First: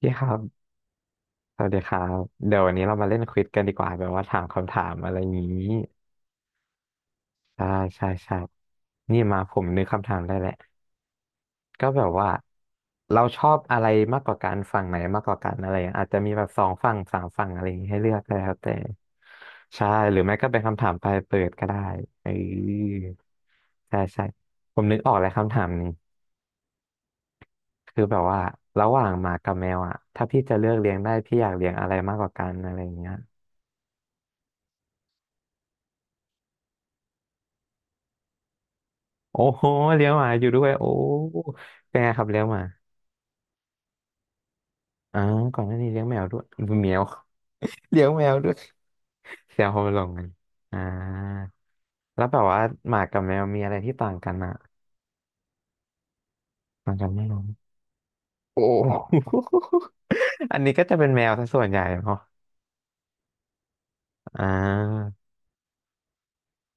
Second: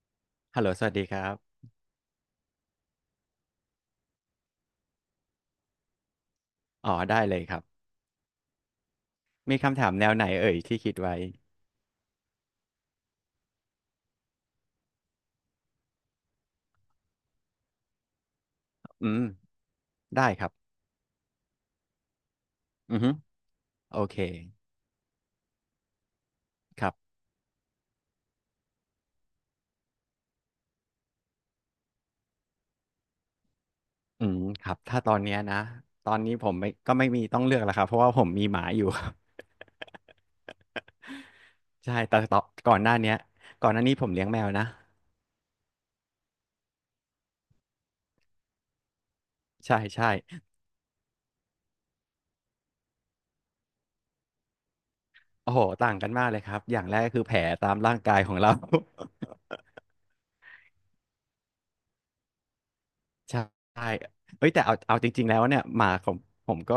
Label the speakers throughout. Speaker 1: พี่ครับ
Speaker 2: ฮัลโหลสวัสดีครั
Speaker 1: ส
Speaker 2: บ
Speaker 1: วัสดีครับ เดี๋ยววันนี้เรามาเล่นควิซกันดีกว่าแบบว่าถามคำถามอะไรอย่างนี้
Speaker 2: อ๋อได้เลยครับ
Speaker 1: ใช่ใช่ใช่นี่มาผ
Speaker 2: มี
Speaker 1: มนึ
Speaker 2: คำ
Speaker 1: ก
Speaker 2: ถามแน
Speaker 1: คำ
Speaker 2: ว
Speaker 1: ถาม
Speaker 2: ไหน
Speaker 1: ได้แห
Speaker 2: เอ่
Speaker 1: ละ
Speaker 2: ยที่คิดไว้
Speaker 1: ก็แบบว่าเราชอบอะไรมากกว่ากันฝั่งไหนมากกว่ากันอะไรอย่างเงี้ยอาจจะมีแบบสองฝั่งสามฝั่งอะไรอย่างงี้ให้เลือกก็แล้วแต่
Speaker 2: อืม
Speaker 1: ใช่หรือ
Speaker 2: ได้
Speaker 1: ไม่
Speaker 2: ค
Speaker 1: ก็
Speaker 2: รับ
Speaker 1: เป็นคำถามปลายเปิดก็ได้เอ
Speaker 2: อื
Speaker 1: อ
Speaker 2: อฮึ
Speaker 1: ใช่
Speaker 2: โอเค
Speaker 1: ใช่ผมนึกออกแล้วคำถามนี้
Speaker 2: ครับ
Speaker 1: คือแบบว่าระหว่างหมากับแมวอ่ะถ้าพี่จะเลือกเลี้ยงได้พี่อยากเลี้ยงอะไรมากกว่ากันอะไรอย่างเงี้ย
Speaker 2: อืมครับถ้าตอนเนี้ยนะตอนนี้ผมไม่ก็ไม่มีต้องเลือกแล้วครับเพราะว่าผมมีหมาอยู่
Speaker 1: โอ้โหเลี้ยงหมาอยู่ด้วยโอ้
Speaker 2: ใช่
Speaker 1: เป็นไง
Speaker 2: แต่
Speaker 1: ครับ
Speaker 2: ต่อ
Speaker 1: เลี้ยงหมา
Speaker 2: ก่อนหน้าเนี้ยก่อนหน้านี้ผมเลี้ยงแมวนะ
Speaker 1: อ๋อก่อนหน้านี้เลี้ยงแมวด้วยแมว เลี้ยงแมวด้วยแซว
Speaker 2: ใช่
Speaker 1: เขาไปล
Speaker 2: ใช่
Speaker 1: งกันอ่าแล้วแบบว่าหมากับแมวมีอะไรที่ต่างกันอ่ะ
Speaker 2: โอ้โหต่างกันมากเลยครับอย่าง
Speaker 1: ต่า
Speaker 2: แร
Speaker 1: ง
Speaker 2: ก
Speaker 1: กัน
Speaker 2: ก็คื
Speaker 1: ไม่
Speaker 2: อแผ
Speaker 1: รู้
Speaker 2: ลตามร่างกายของเรา
Speaker 1: โอ้ อันนี้ก็จะเป็นแมวซะส่วนใหญ่เนาะ
Speaker 2: ใช่
Speaker 1: อ่
Speaker 2: เอ้ยแต่เอาจ
Speaker 1: า
Speaker 2: ริงๆแล้วเนี่ยหมาของผมก็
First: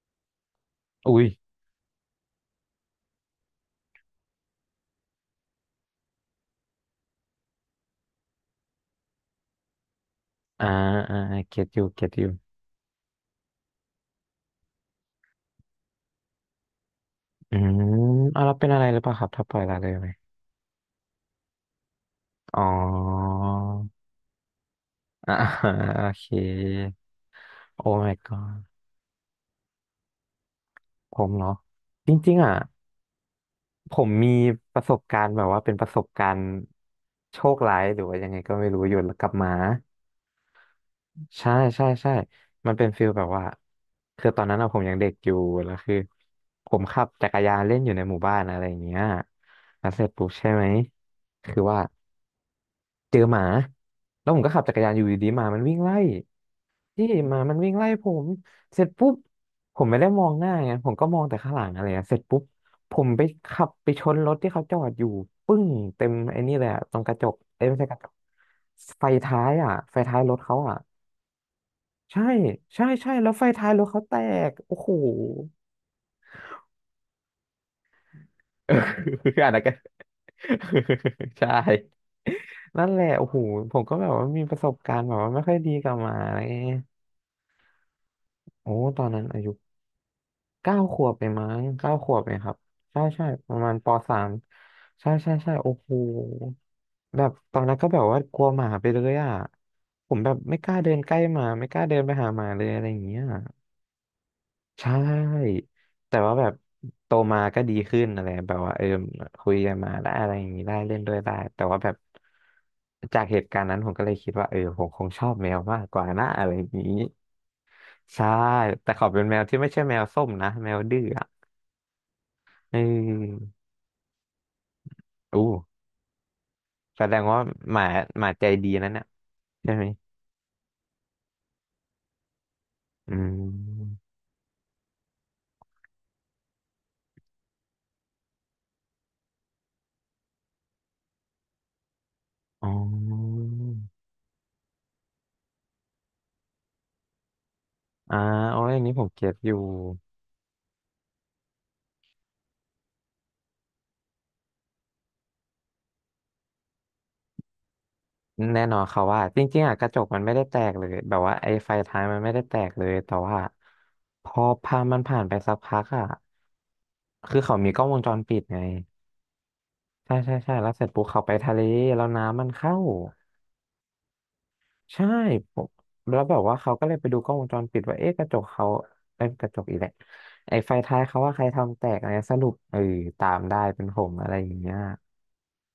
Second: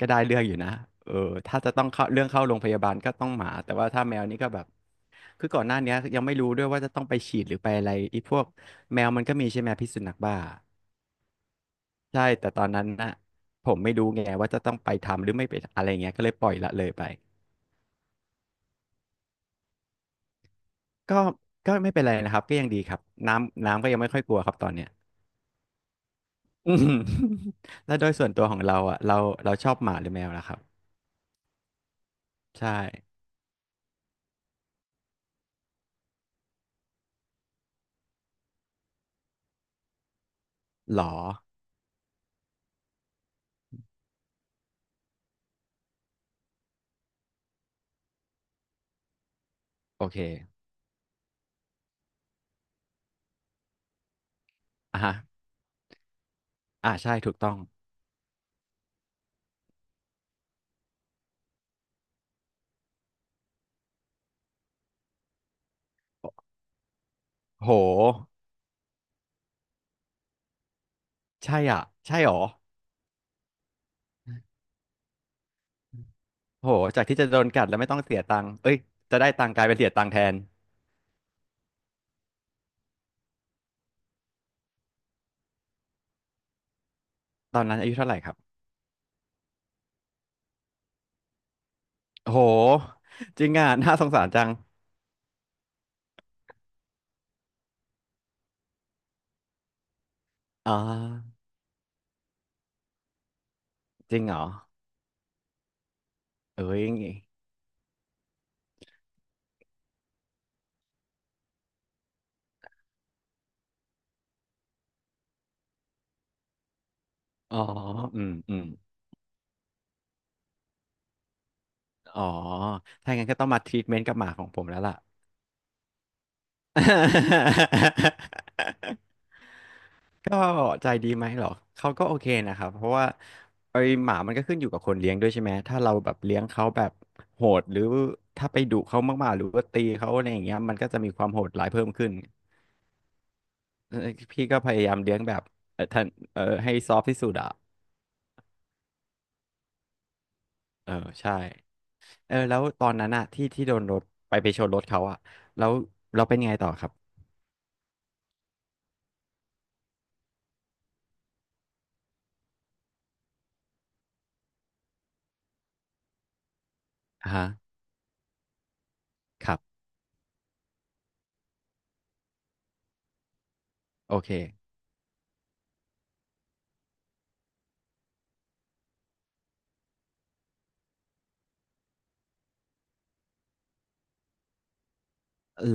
Speaker 2: ได้เรื่องอยู่นะเอ
Speaker 1: อุ้
Speaker 2: อ
Speaker 1: ย
Speaker 2: ถ้าจะต้องเข้าโรงพยาบาลก็ต้องหมาแต่ว่าถ้าแมวนี่ก็แบบคือก่อนหน้าเนี้ยยังไม่รู้ด้วยว่าจะต้องไปฉีดหรือไปอะไรไอีพวกแมวมันก็มีใช่ไหมพิษสุนัขบ้า
Speaker 1: อ่าอ่าเก็ตอยู่เก็ตอ
Speaker 2: ใช่
Speaker 1: ยู่
Speaker 2: แต่ตอนนั้นนะผมไม่รู้ไงว่าจะต้องไปทำหรือไม่ไปอะไรเงี้ยก็เลยปล่อยละเลยไป
Speaker 1: อืมเอาแล้วเป็นอะไรหรือเปล่าครับถ้าปล่อยละเลยไหม
Speaker 2: ก็ไม่เป็นไรนะครับก็
Speaker 1: อ๋อ
Speaker 2: ยังดีครับน้ำก็ยังไม่ค่อยกลัวครับตอนเนี้ย
Speaker 1: อ่าโอเค
Speaker 2: อืม
Speaker 1: โอ้
Speaker 2: แล้วโดย
Speaker 1: my
Speaker 2: ส่วนตัวขอ
Speaker 1: god
Speaker 2: งเราอ่ะเราชอบหมาหรือแมวล่ะครับ
Speaker 1: ผมเนาะจริงๆอ่ะ
Speaker 2: ใช่
Speaker 1: ผมมีประสบการณ์แบบว่าเป็นประสบการณ์โชคร้ายหรือว่ายังไงก็ไม่รู้อยู่กับหมา
Speaker 2: หรอ
Speaker 1: ใช่ใช่ใช่มันเป็นฟิลแบบว่าคือตอนนั้นอะผมยังเด็กอยู่แล้วคือผมขับจักรยานเล่นอยู่ในหมู่บ้านอะไรอย่างเงี้ยแล้วเส
Speaker 2: โอ
Speaker 1: ร็จ
Speaker 2: เค
Speaker 1: ปุ๊บใช่ไหมคือว่าเจอหมาแล้วผมก็ขับจักรยานอ
Speaker 2: อ่ะ
Speaker 1: ยู่
Speaker 2: ฮะ
Speaker 1: ดีๆหมามันวิ่งไล่
Speaker 2: อ่า
Speaker 1: พี่
Speaker 2: ใช่ถู
Speaker 1: ห
Speaker 2: ก
Speaker 1: มา
Speaker 2: ต้อ
Speaker 1: มัน
Speaker 2: ง
Speaker 1: วิ่งไล่ผมเสร็จปุ๊บผมไม่ได้มองหน้าไงผมก็มองแต่ข้างหลังอะไรอะเสร็จปุ๊บผมไปขับไปชนรถที่เขาจอดอยู่ปึ้งเต็มไอ้นี่เลยอะตรงกระจกเอ้ย
Speaker 2: โห
Speaker 1: ไม่ใช่กระจกไฟท้ายอ่ะไฟท้ายรถเขาอ่ะ
Speaker 2: ใช่อ่ะใช่
Speaker 1: ใช่
Speaker 2: หรอ
Speaker 1: ใช่ใช่แล้วไฟท้ายรถเขาแตกโอ้โห
Speaker 2: โหจากที่จะโดนกัดแล้วไม่ต้องเสียตังค์
Speaker 1: เอ
Speaker 2: เอ้
Speaker 1: อ
Speaker 2: ยจะได้ตั
Speaker 1: อั
Speaker 2: ง
Speaker 1: น
Speaker 2: ค์ก
Speaker 1: นั้น
Speaker 2: ลาย
Speaker 1: ก็
Speaker 2: เป็นเสียตังค์แทน
Speaker 1: ใช่นั่นแหละโอ้โหผมก็แบบว่ามีประสบการณ์แบบว่าไม่ค่อยดีกับหมาอะไรเงี้ย
Speaker 2: ตอนนั้นอายุเท่าไหร่ครับ
Speaker 1: โอ้ตอนนั้นอายุ เก้าขวบเองมั้งเก้าขวบเอ
Speaker 2: โห
Speaker 1: งครับใช่ใช่
Speaker 2: จริ
Speaker 1: ป
Speaker 2: ง
Speaker 1: ระ
Speaker 2: อ่ะ
Speaker 1: มาณป
Speaker 2: น่าสง
Speaker 1: สา
Speaker 2: สาร
Speaker 1: ม
Speaker 2: จัง
Speaker 1: ใช่ใช่ใช่โอ้โหแบบตอนนั้นก็แบบว่ากลัวหมาไปเลยอ่ะผมแบบไม่ก
Speaker 2: อ่
Speaker 1: ล้าเดินใกล้ห
Speaker 2: า
Speaker 1: มาไม่กล้าเดินไปหาหมาเลยอะไรอย่างเงี้ย
Speaker 2: จริงเหรอ
Speaker 1: ใช่ แต่ว่าแบบ
Speaker 2: เอ้ย
Speaker 1: โตมาก็ดีขึ้นอะไรแบบว่าเออคุยกันมาได้อะไรอย่างนี้ได้เล่นด้วยได้แต่ว่าแบบจากเหตุการณ์นั้นผมก็เลยคิดว่าเออผมคงชอบแมวมากกว่านะอะไรอย่างนี้
Speaker 2: อ๋ออื
Speaker 1: ใช่
Speaker 2: มอืม
Speaker 1: แต่เขาเป็นแมวที่ไม่ใช่แมวส้มนะแมวดื้อ
Speaker 2: อ๋อ
Speaker 1: เอ
Speaker 2: ถ้างั้นก็ต้อง
Speaker 1: อ
Speaker 2: มาทรีทเมนต์กับหมาของผมแล้วล่ะ
Speaker 1: อู้แสดงว่าหมาหมาใจดีนั่นน่ะ ใช่ไหม
Speaker 2: ก็ใจดีไหมเหรอ เขาก็โอเคนะครับ เพราะว่า
Speaker 1: อื
Speaker 2: ไอ้
Speaker 1: ม
Speaker 2: หมามันก็ขึ้นอยู่กับคนเลี้ยงด้วยใช่ไหม ถ้าเราแบบเลี้ยงเขาแบบโหดหรือถ้าไปดุเขามากๆหรือว่าตีเขาอะไรอย่างเงี้ยมันก็จะมีความโหดร้ายเพิ่มขึ้น
Speaker 1: อ๋อ
Speaker 2: เอ่อพี่ก็พยายามเลี้ยงแบบเออท่านเออให้ซอฟที่สุดอะ
Speaker 1: อ่าโอ้ยอันนี้ผมเก็ตอยู่
Speaker 2: เออใช่เออแล้วตอนนั้นอะที่ที่โดนรถไปชนรถเขาอะแล้วเราเป็นยังไงต่อครับ
Speaker 1: แน่นอนเขาว่าจริงๆอ่ะกระจกมันไม่ได้แตกเลย แบบว่าไอ้ไฟท้ายมันไม่ได้แตกเลย แต่ว่าพอพามันผ่านไปสักพักอ่ะ
Speaker 2: อ่า
Speaker 1: คือ
Speaker 2: ฮะ
Speaker 1: เขามีกล้องวงจรปิดไง
Speaker 2: ครับ
Speaker 1: ใช่ใช่ใช่แล้วเสร็จปุ๊บเขาไปทะเลแล้วน้ำมันเข้า
Speaker 2: โอเค
Speaker 1: ใช่ผมแล้วแบบว่าเขาก็เลยไปดูกล้องวงจรปิดว่าเอ๊ะกระจกเขาเอ้ยกระจกอีกแหละไอ้ไฟท้ายเขาว่าใครทำแตกอะไรสรุปเออตามได้เป็นผมอะไรอย่างเงี้ย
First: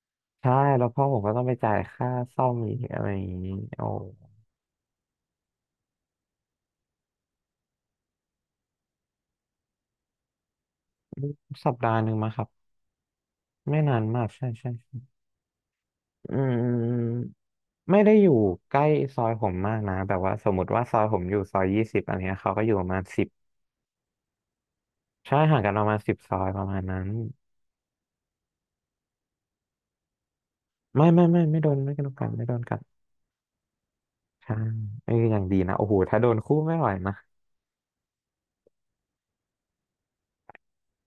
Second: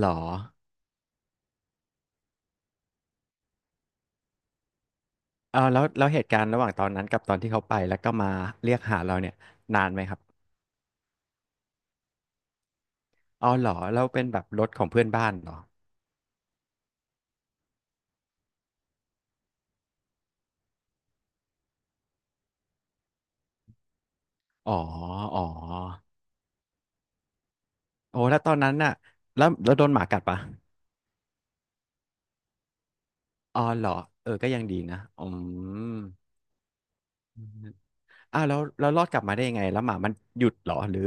Speaker 2: หรอ
Speaker 1: ใช่แล้วพ่อผมก็ต้องไปจ่ายค่าซ่อมอีกอะไรอย่างงี้โอ้
Speaker 2: เออแล้วเหตุการณ์ระหว่างตอนนั้นกับตอนที่เขาไปแล้วก็มาเรียกหาเราเนี่ยนานไหมครับ
Speaker 1: สัปดาห์หนึ่งมาครับ
Speaker 2: อ๋อเหรอ
Speaker 1: ไม่นา
Speaker 2: แล้
Speaker 1: น
Speaker 2: วเป็
Speaker 1: มา
Speaker 2: น
Speaker 1: ก
Speaker 2: แบบ
Speaker 1: ใช่
Speaker 2: รถ
Speaker 1: ใช่
Speaker 2: ของ
Speaker 1: ใช่
Speaker 2: เพื่อนบ้านเหรอ
Speaker 1: อืมอืมอืมไม่ได้อยู่ใกล้ซอยผมมากนะแบบว่าสมมติว่าซอยผมอยู่ซอย 20อะไรเงี้ยเขาก็อยู่ประมาณสิบ
Speaker 2: อ๋อ
Speaker 1: ใช่
Speaker 2: อ๋อ
Speaker 1: ห่างกันประมาณ10 ซอยประมาณนั้น
Speaker 2: โอ้แล้วตอนนั้นน่ะแล้วโดนหมากัดปะ
Speaker 1: ไม่ไม่ไม่ไม่โดนไม่โดนกันไม่โดนกัน
Speaker 2: อ๋อเหรอเออก็
Speaker 1: ใช่
Speaker 2: ยังดีนะ
Speaker 1: เออ
Speaker 2: อื
Speaker 1: อย่างดีนะโอ้โหถ้า
Speaker 2: ม
Speaker 1: โดนคู่ไม่ไหวนะ
Speaker 2: อ้าวแล้วรอดกลับมาได้ยังไงแล้วหมามันหยุดเหรอหรือ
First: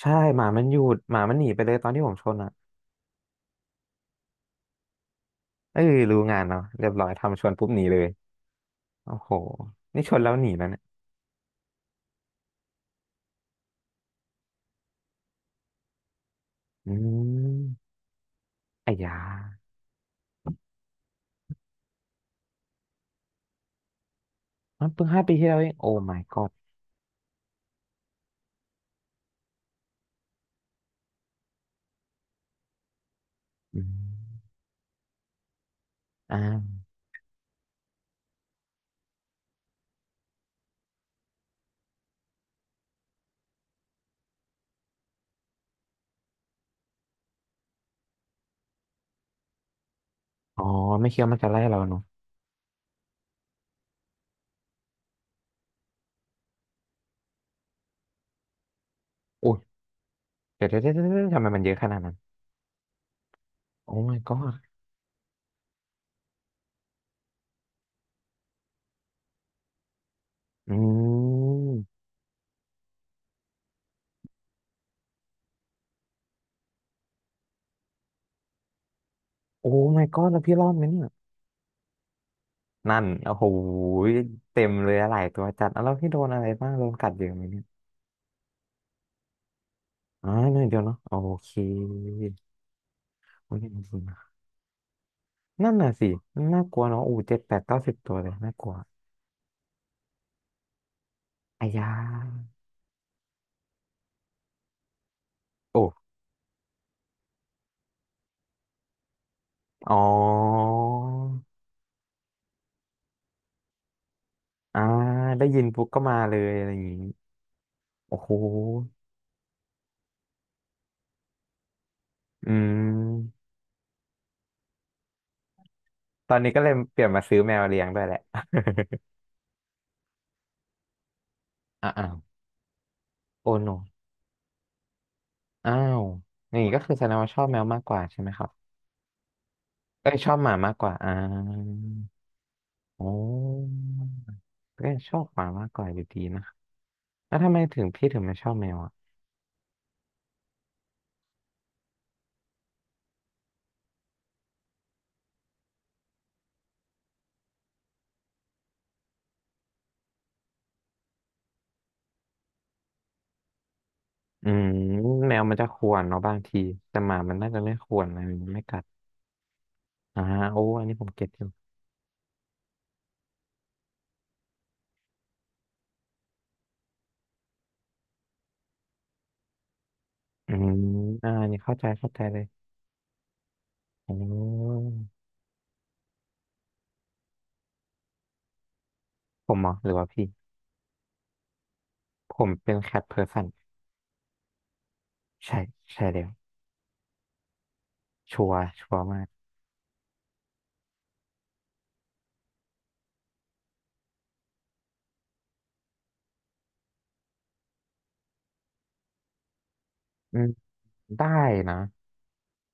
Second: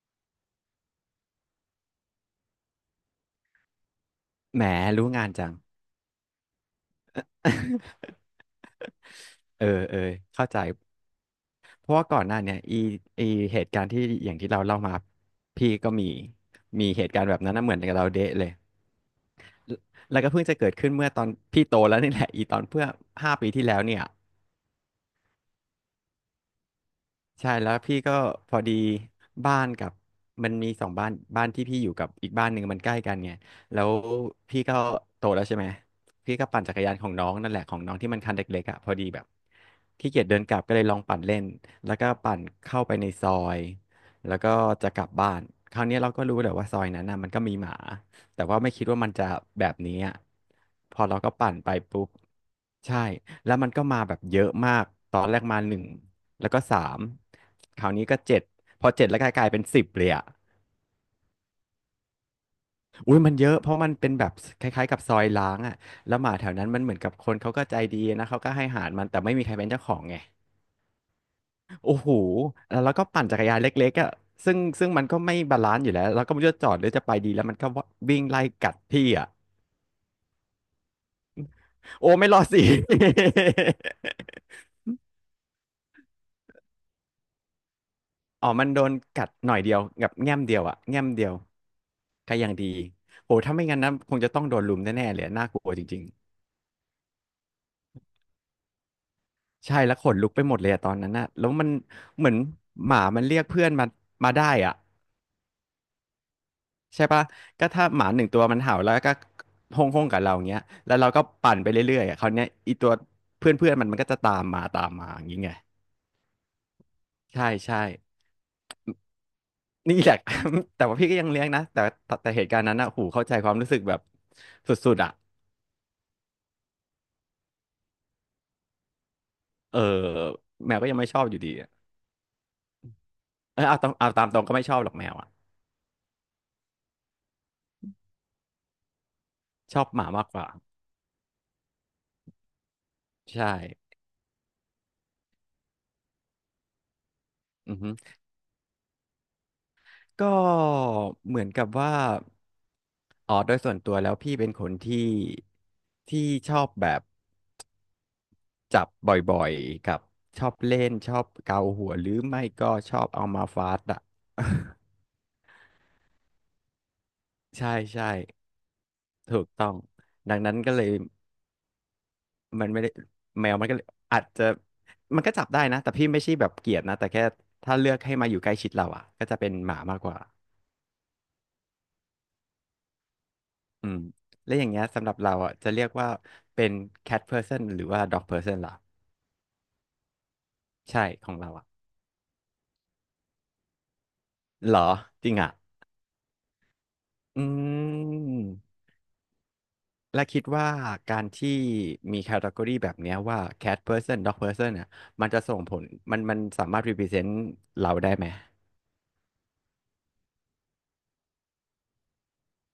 Speaker 1: ใช่หมามันหยุดหมามันหนีไปเลยตอนที่ผมชนอ่ะ
Speaker 2: แหมรู้งานจัง
Speaker 1: เอ้ยรู้งานเนาะเรียบร้อยทำชนปุ๊บหนีเลย โอ้โห
Speaker 2: เออเออ
Speaker 1: นี่ชนแล้วห
Speaker 2: เข้า
Speaker 1: นี
Speaker 2: ใจ
Speaker 1: แล้วเนี่ย
Speaker 2: เพราะว่าก่อนหน้าเนี่ยอีเหตุการณ์ที่อย่างที่เราเล่ามาพี่ก็มี
Speaker 1: อื
Speaker 2: เหตุการณ์แบบนั้นนะเหมือน
Speaker 1: ม
Speaker 2: กับเราเดะเลย
Speaker 1: ไอ้ยา
Speaker 2: แล้วก็เพิ่งจะเกิดขึ้นเมื่อตอนพี่โตแล้วนี่แหละอีตอนเพื่อ5 ปีที่แล้วเนี่ย
Speaker 1: มันเพิ่ง5 ปีที่แล้วเองโอ้ my god
Speaker 2: ใช่แล้วพี่ก็พอดีบ้านกับมันมี2 บ้านบ้านที่พี่อยู่กับอีกบ้านหนึ่งมันใกล้กันไง
Speaker 1: อื
Speaker 2: แล้ว
Speaker 1: ม
Speaker 2: พี่ก็โตแล้วใช่ไหมพี่ก็ปั่นจั
Speaker 1: อ่า
Speaker 2: กรยานของน้องนั่นแหละของน้องที่มันคันเล็กๆอ่ะพอดีแบบขี้เกียจเดินกลับก็เลยลองปั่นเล่นแล้วก็ปั่นเข้าไปในซอยแล้วก็จะกลับบ้านคราวเนี้ยเราก็รู้แหละว่าซอยนั้นน่ะมันก็มีหมาแต่ว่าไม่คิดว่ามันจะแบบนี้อ่ะ
Speaker 1: อ๋อ
Speaker 2: พอ
Speaker 1: ไม่คิ
Speaker 2: เรา
Speaker 1: ด
Speaker 2: ก็
Speaker 1: ว่ามันจะ
Speaker 2: ปั่น
Speaker 1: ไล่
Speaker 2: ไป
Speaker 1: เราเนาะ
Speaker 2: ปุ๊บใช่แล้วมันก็มาแบบเยอะมากตอนแรกมาหนึ่ง แล้วก็3คราวนี้ก็เจ็ดพอเจ็ดแล้วก
Speaker 1: โอ้
Speaker 2: ลาย
Speaker 1: ย
Speaker 2: เป็น10เลยอ่ะ
Speaker 1: เดี๋ยวเดี๋ยวเดี๋ยวเดี๋ยวทำไมมันเยอะขนาดนั้น
Speaker 2: อุ้ยมันเยอะเพราะมั
Speaker 1: โอ้
Speaker 2: นเป็น
Speaker 1: my
Speaker 2: แบบ
Speaker 1: god
Speaker 2: คล้ายๆกับซอยล้างอ่ะแล้วหมาแถวนั้นมันเหมือนกับคนเขาก็ใจดีนะเขาก็ให้อาหารมันแต่ไม่มีใครเป็นเจ้าของไง
Speaker 1: อื
Speaker 2: โอ้
Speaker 1: ม
Speaker 2: โหแล้วเราก็ปั่นจักรยานเล็กๆอ่ะซึ่งมันก็ไม่บาลานซ์อยู่แล้วเราก็ไม่รู้จะจอดหรือจะไปดีแล้วมันก็วิ่งไล่กัดพี่อ่ะ
Speaker 1: โอ้ my god แล้วพี่รอดไหมเนี่ย
Speaker 2: โอ้ไม่รอดสิ
Speaker 1: นั่นโอ้ โหเต็มเลยอะหลายตัวจัดแล้วพี่โดนอะไรบ้างโดนกัดเยอะไหมเนี่ย
Speaker 2: อ๋อมันโดนกัดหน่อยเดียวกับ
Speaker 1: อ่า
Speaker 2: แง้มเดี
Speaker 1: ห
Speaker 2: ย
Speaker 1: น่อ
Speaker 2: ว
Speaker 1: ยเดี
Speaker 2: อ่ะ
Speaker 1: ยวเนาะ
Speaker 2: แง้ม
Speaker 1: โอ
Speaker 2: เดียว
Speaker 1: เค
Speaker 2: ก็ยังดีโอ้
Speaker 1: โอ
Speaker 2: ถ้า
Speaker 1: เค
Speaker 2: ไม่งั้
Speaker 1: จ
Speaker 2: นนะ
Speaker 1: ริงๆ
Speaker 2: ค
Speaker 1: นะ
Speaker 2: งจะต้องโดนลุมแน่ๆเลยน่ากลั
Speaker 1: นั่
Speaker 2: ว
Speaker 1: น
Speaker 2: จ
Speaker 1: น่ะ
Speaker 2: ริง
Speaker 1: สิน่ากลัวเนาะอู้7 8 9 10 ตัวเลยน่ากลัว
Speaker 2: ใช่แล้วขนลุกไปหมดเลยอะตอนนั้นน่ะแล้วมั
Speaker 1: อา
Speaker 2: น
Speaker 1: ยา
Speaker 2: เหมือนหมามันเรียกเพื่อนมามาได้อ่ะ
Speaker 1: โอ้
Speaker 2: ใช่ปะก็ถ้าหมา1 ตัวมันเห่าแล้วก็ห้อง
Speaker 1: อ๋อ
Speaker 2: ห้องกับเราเงี้ยแล้วเราก็ปั่นไปเรื่อยๆอะคราวเนี้ยอีตัวเพื่อนเพื่อนมันก็จะตามมา
Speaker 1: อ่า
Speaker 2: ตามมาอย่างงี้
Speaker 1: ได้
Speaker 2: ไง
Speaker 1: ยินปุ๊บก็มาเลยอะไรอย่างงี้
Speaker 2: ใช่ใช่
Speaker 1: โอ้โห
Speaker 2: นี่แหละ แต่ว่าพี่ก็ยังเลี้ยงนะแต่แต่เห
Speaker 1: อื
Speaker 2: ตุการณ์นั้นอ่ะหูเข้าใจ
Speaker 1: ม
Speaker 2: ความรู้สึกแบบสุดๆอ่ะ
Speaker 1: ตอนนี้ก็เลยเปลี่ยนมาซื้อแมวเลี้ยงด้วยแหละ
Speaker 2: เออแมวก็ยังไม่ชอบอยู่ดีอะ
Speaker 1: อ้าวโอ้
Speaker 2: เออ
Speaker 1: โน
Speaker 2: เอาตามตรงก็ไม่ชอบหรอกแมวอ่ะ
Speaker 1: อ้าวอย่างงี้ก็คือแสดงว่าชอบแมวมากกว่าใช่ไหมครับ
Speaker 2: ชอบหมา
Speaker 1: เอ้ย
Speaker 2: มา
Speaker 1: ช
Speaker 2: ก
Speaker 1: อ
Speaker 2: ก
Speaker 1: บห
Speaker 2: ว่า
Speaker 1: มามากกว่าอ่าโอ้
Speaker 2: ใช่
Speaker 1: ก็ยังชอบหมามากกว่าอยู่ดีนะ แล้วทำไม
Speaker 2: อือ
Speaker 1: ถึง
Speaker 2: ฮึ
Speaker 1: พี่ถึงไม่ชอบแมวอ่ะ
Speaker 2: ก็เหมือนกับว่าโดยส่วนตัวแล้วพี่เป็นคนที่ที่ชอบแบบจับบ่อยๆกับชอบเล่นชอบเกาหัวหรือไม่ก็ชอบเอามาฟาดอ่ะ
Speaker 1: อืมแมวมันจะข่วนเนาะบางทีแต่หมามันน่า จะ
Speaker 2: ใช่
Speaker 1: ไม่ข่ว
Speaker 2: ใช่
Speaker 1: นนะมันไม่กัด
Speaker 2: ถูกต้อง
Speaker 1: อ่า
Speaker 2: ดังนั้น
Speaker 1: โอ้
Speaker 2: ก็เล
Speaker 1: อัน
Speaker 2: ย
Speaker 1: นี้ผมเก็ตอยู่
Speaker 2: มันไม่ได้แมวมันก็เลยอาจจะมันก็จับได้นะแต่พี่ไม่ใช่แบบเกลียดนะแต่แค่ถ้าเลือกให้มาอยู่ใกล้ชิดเราอ่ะก็จะเป็นหมามากกว่า
Speaker 1: อืมอ่าอันนี่เข้าใจเข้าใจเลย
Speaker 2: อืม
Speaker 1: อ๋
Speaker 2: แล้วอย่าง
Speaker 1: อ
Speaker 2: เงี้ยสำหรับเราอ่ะจะเรียกว่าเป็น cat person หรือว่า dog person ล่ะ
Speaker 1: ผมเหรอหรือว่าพี่
Speaker 2: ใช่ของเราอ่ะ
Speaker 1: ผมเป็นแคทเพอร์สัน
Speaker 2: เหรอจริงอ่ะ
Speaker 1: ใช่ใช่แล้ว
Speaker 2: อื
Speaker 1: ชัวร์
Speaker 2: ม
Speaker 1: ชัวร์มาก
Speaker 2: และคิดว่าการที่มีแคตตากรีแบบเนี้ยว่า cat person dog person เนี่ยมันจะส่งผลมันสามารถ represent เราได้ไหม
Speaker 1: อืมได้นะ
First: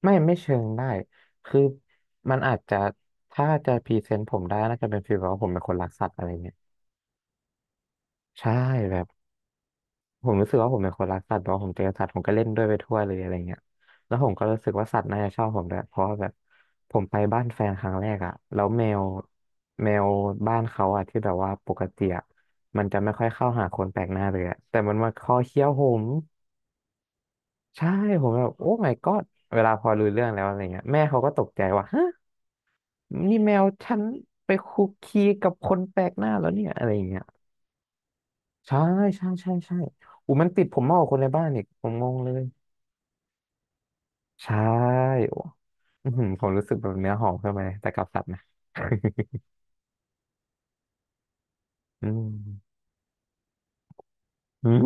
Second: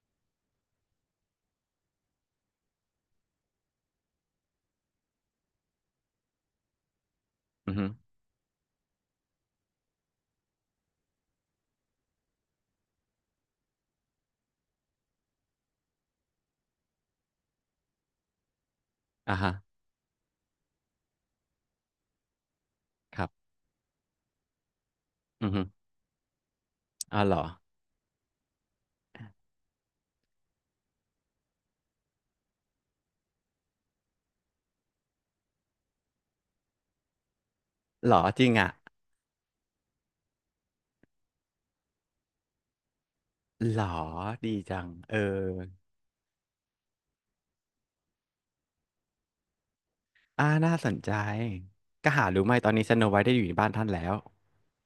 Speaker 1: ไม่เชิงได้คือมันอาจจะถ้าจะพรีเซนต์ผมได้น่าจะเป็นฟีลแบบว่าผมเป็นคนรักสัตว์อะไรเงี้ย
Speaker 2: อือฮึ
Speaker 1: ใช่แบบ ผมรู้สึกว่าผมเป็นคนรักสัตว์เนาะผมเจอสัตว์ผมก็เล่นด้วยไปทั่วเลยอะไรเงี้ยแล้วผมก็รู้สึกว่าสัตว์น่าจะชอบผมด้วยเพราะว่าแบบผมไปบ้านแฟนครั้งแรกอะ แล้วแมว
Speaker 2: อ่าฮะ
Speaker 1: แมวบ้านเขาอะที่แบบว่าปกติอะมันจะไม่
Speaker 2: ค
Speaker 1: ค่อ
Speaker 2: รั
Speaker 1: ย
Speaker 2: บ
Speaker 1: เข้าหาคนแปลกหน้าเลยอะแต่มันมาคอ
Speaker 2: อือ
Speaker 1: เคี้
Speaker 2: ฮึ
Speaker 1: ยวผม
Speaker 2: อ่าเหรอ
Speaker 1: ใช่ผมแบบโอ้ my god เวลาพอรู้เรื่องแล้วอะไรเงี้ยแม่เขาก็ตกใจว่าฮะนี่แมวฉันไปคุกคีกับคนแปลกหน้าแล้วเนี่ยอะไรเงี้ย
Speaker 2: เหรอจริงอ่ะ
Speaker 1: ใช่ใช่ใช่ใช่อูมันติดผมมากกว่าคนในบ้านอีกผมงงเลย
Speaker 2: เหรอดี
Speaker 1: ใช่
Speaker 2: จังเออ
Speaker 1: โอ้อื้อหือผมรู้สึกแบบเนื้อหอมขึ้นมาเลยแต่กับสัตว์นะ
Speaker 2: อ่าน่าสนใจ
Speaker 1: อื
Speaker 2: ก็หารู้ไหมตอน
Speaker 1: ม
Speaker 2: นี้สโนไวท์ได้อยู่ในบ้านท่านแล้ว
Speaker 1: อืม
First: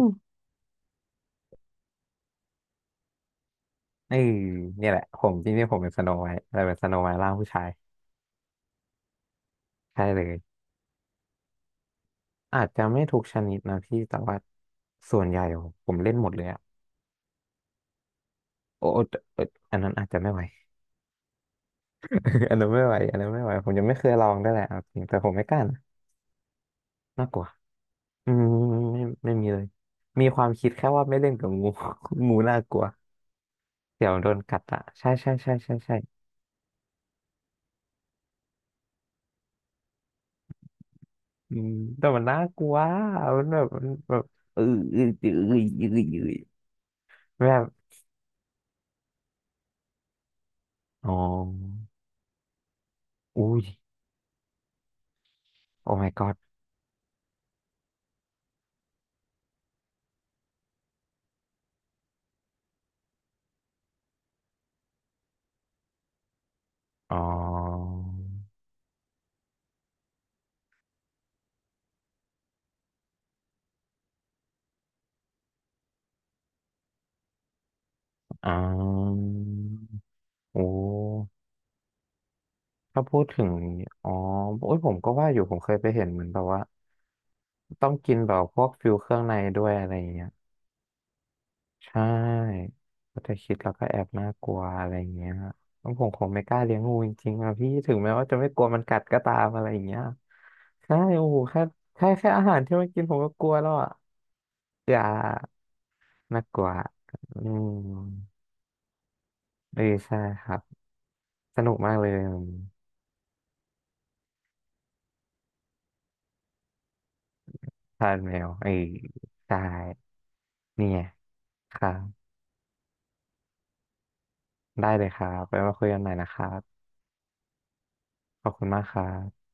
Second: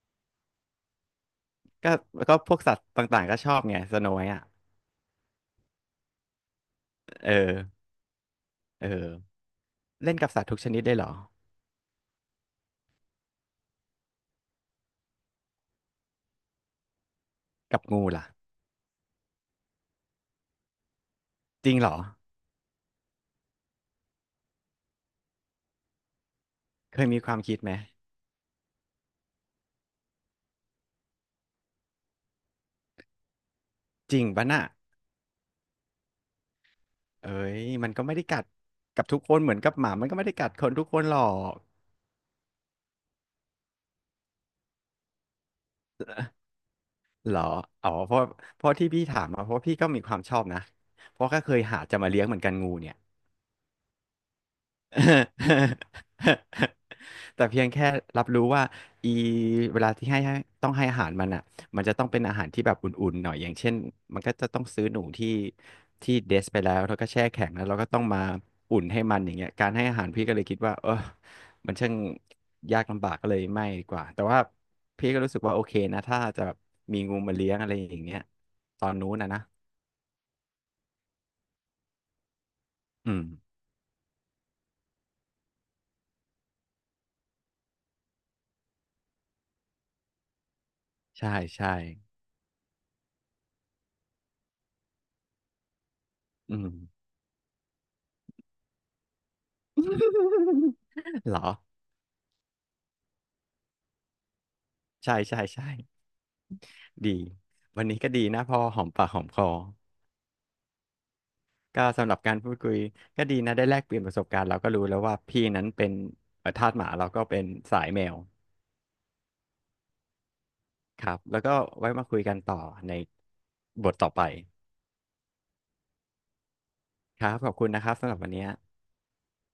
Speaker 2: ก็ก็พวกสัตว์ต่างๆก็ชอบไงสโน
Speaker 1: เออ
Speaker 2: ไวท์อ่ะ
Speaker 1: เนี่ยแหละผมจริงๆผมเป็นสโนไวท์แต่เป็นสโนไวท์
Speaker 2: เอ
Speaker 1: ร่า
Speaker 2: อ
Speaker 1: งผู้ชาย
Speaker 2: เออ
Speaker 1: ใช่
Speaker 2: เล่น
Speaker 1: เล
Speaker 2: กับ
Speaker 1: ย
Speaker 2: สัตว์ทุกชนิดได้เหรอ
Speaker 1: อาจจะไม่ทุกชนิดนะพี่แต่ว่าส่วนใหญ่ผมเล่นหมดเลยอะ
Speaker 2: กับงูล่ะ
Speaker 1: โอ้แต่เอออันนั้นอาจจะไม่ไหว
Speaker 2: จริงเหรอ
Speaker 1: อันนั้นไม่ไหวอันนั้นไม่ไหวผมยังไม่เคยลองได้วยแหละเอาจริงแต่ผมไม่กล้านะ
Speaker 2: เคยมี
Speaker 1: น่า
Speaker 2: ค
Speaker 1: ก
Speaker 2: วาม
Speaker 1: ลัว
Speaker 2: คิดไหม
Speaker 1: อืมไม่มีเลยมีความคิดแค่ว่าไม่เล่นกับงู งูน่ากลัวเดี๋ยว
Speaker 2: จริง
Speaker 1: โดน
Speaker 2: ปะ
Speaker 1: กั
Speaker 2: น่ะ
Speaker 1: ดอ่ะใช่ใช่ใช่ใช่ใช่
Speaker 2: เอ้ย มันก็ไม่ได้กัดกับทุกคนเหมือนกับหมามันก็ไม่ได้กัดคนทุกคนหรอ
Speaker 1: อื
Speaker 2: ก
Speaker 1: มแต่มันน่ากลัวมันแบบมันแบบเออเออเออเออเออเออ
Speaker 2: เหรอ
Speaker 1: แบบ
Speaker 2: อ๋อเพราะเพราะที่พี่ถามมาเพราะพี่ก็มีความชอบนะ
Speaker 1: อ๋อ
Speaker 2: เพราะก็เคยหาจะมาเลี้ยงเหมือนกันงูเนี่ย
Speaker 1: อุ้ย โอ้ my god
Speaker 2: แต่เพียงแค่รับรู้ว่าอีเวลาที่ให้ต้องให้อาหารมันอ่ะมันจะต้องเป็นอาหารที่แบบอุ่นๆหน่อยอย่างเช่นมันก็จะต้องซื้อหนูที่เดสไปแล้วแล้วก็
Speaker 1: อ๋อ
Speaker 2: แช่แข็งแล้วเราก็ต้องมาอุ่นให้มันอย่างเงี้ยการให้อาหารพี่ก็เลยคิดว่าเออมันช่างยากลำบากก็เลยไม่ดีกว่าแต่ว่าพี่ก็รู้สึกว่าโอเคนะถ้าจะแบบมีงูมาเลี้ยงอะไรอย่างเงี้ย
Speaker 1: อ๋
Speaker 2: ตอนนู้น
Speaker 1: อ
Speaker 2: นะนะ
Speaker 1: โอ้ถ้า
Speaker 2: อื
Speaker 1: พู
Speaker 2: ม
Speaker 1: ดถึงอ๋อโอ้ยผมก็ว่าอยู่ผมเคยไปเห็นเหมือนแบบว่าต้องกินแบบพวกฟิวเครื่องในด้วยอะไรอย่างเงี้ย
Speaker 2: ใช่ใช่
Speaker 1: ใช่ก็จะคิดแล้วก็แอบน่ากลัวอะไรอย่างเงี้ยแล้วผมคงไม่ก
Speaker 2: อื
Speaker 1: ล้า
Speaker 2: ม
Speaker 1: เลี้ยงงูจริงๆอะพี่ถึงแม้ว่าจะไม่กลัวมันกัดก็ตามอะไรอย่างเงี้ย ใช่โอ้
Speaker 2: เห
Speaker 1: โห
Speaker 2: รอ
Speaker 1: แค่แค่อาหารที่มันกินผมก็กลัวแล้วอะอย่า
Speaker 2: ใช่ใช่ใช่
Speaker 1: น่ากลัว
Speaker 2: ดี
Speaker 1: อื
Speaker 2: วัน
Speaker 1: ม
Speaker 2: นี้ก็ดีนะพอหอมปากหอมคอ
Speaker 1: เออใช่ครับสนุก
Speaker 2: ก็
Speaker 1: มากเล
Speaker 2: สำห
Speaker 1: ย
Speaker 2: รับการพูดคุยก็ดีนะได้แลกเปลี่ยนประสบการณ์เราก็รู้แล้วว่าพี่นั้นเป็นทาสหมาเราก็เป็นสายแม
Speaker 1: ทา
Speaker 2: ว
Speaker 1: นแมวเออใช่เนี่ย
Speaker 2: ครับแล้วก็
Speaker 1: ครั
Speaker 2: ไว้
Speaker 1: บ
Speaker 2: มาคุยกันต่อในบทต่อไป
Speaker 1: ได้เลยครับไปมาคุยกันใหม่นะครับ
Speaker 2: ครับขอบคุณนะครับสำหรับวัน
Speaker 1: ข
Speaker 2: นี้
Speaker 1: อบคุณมากครับ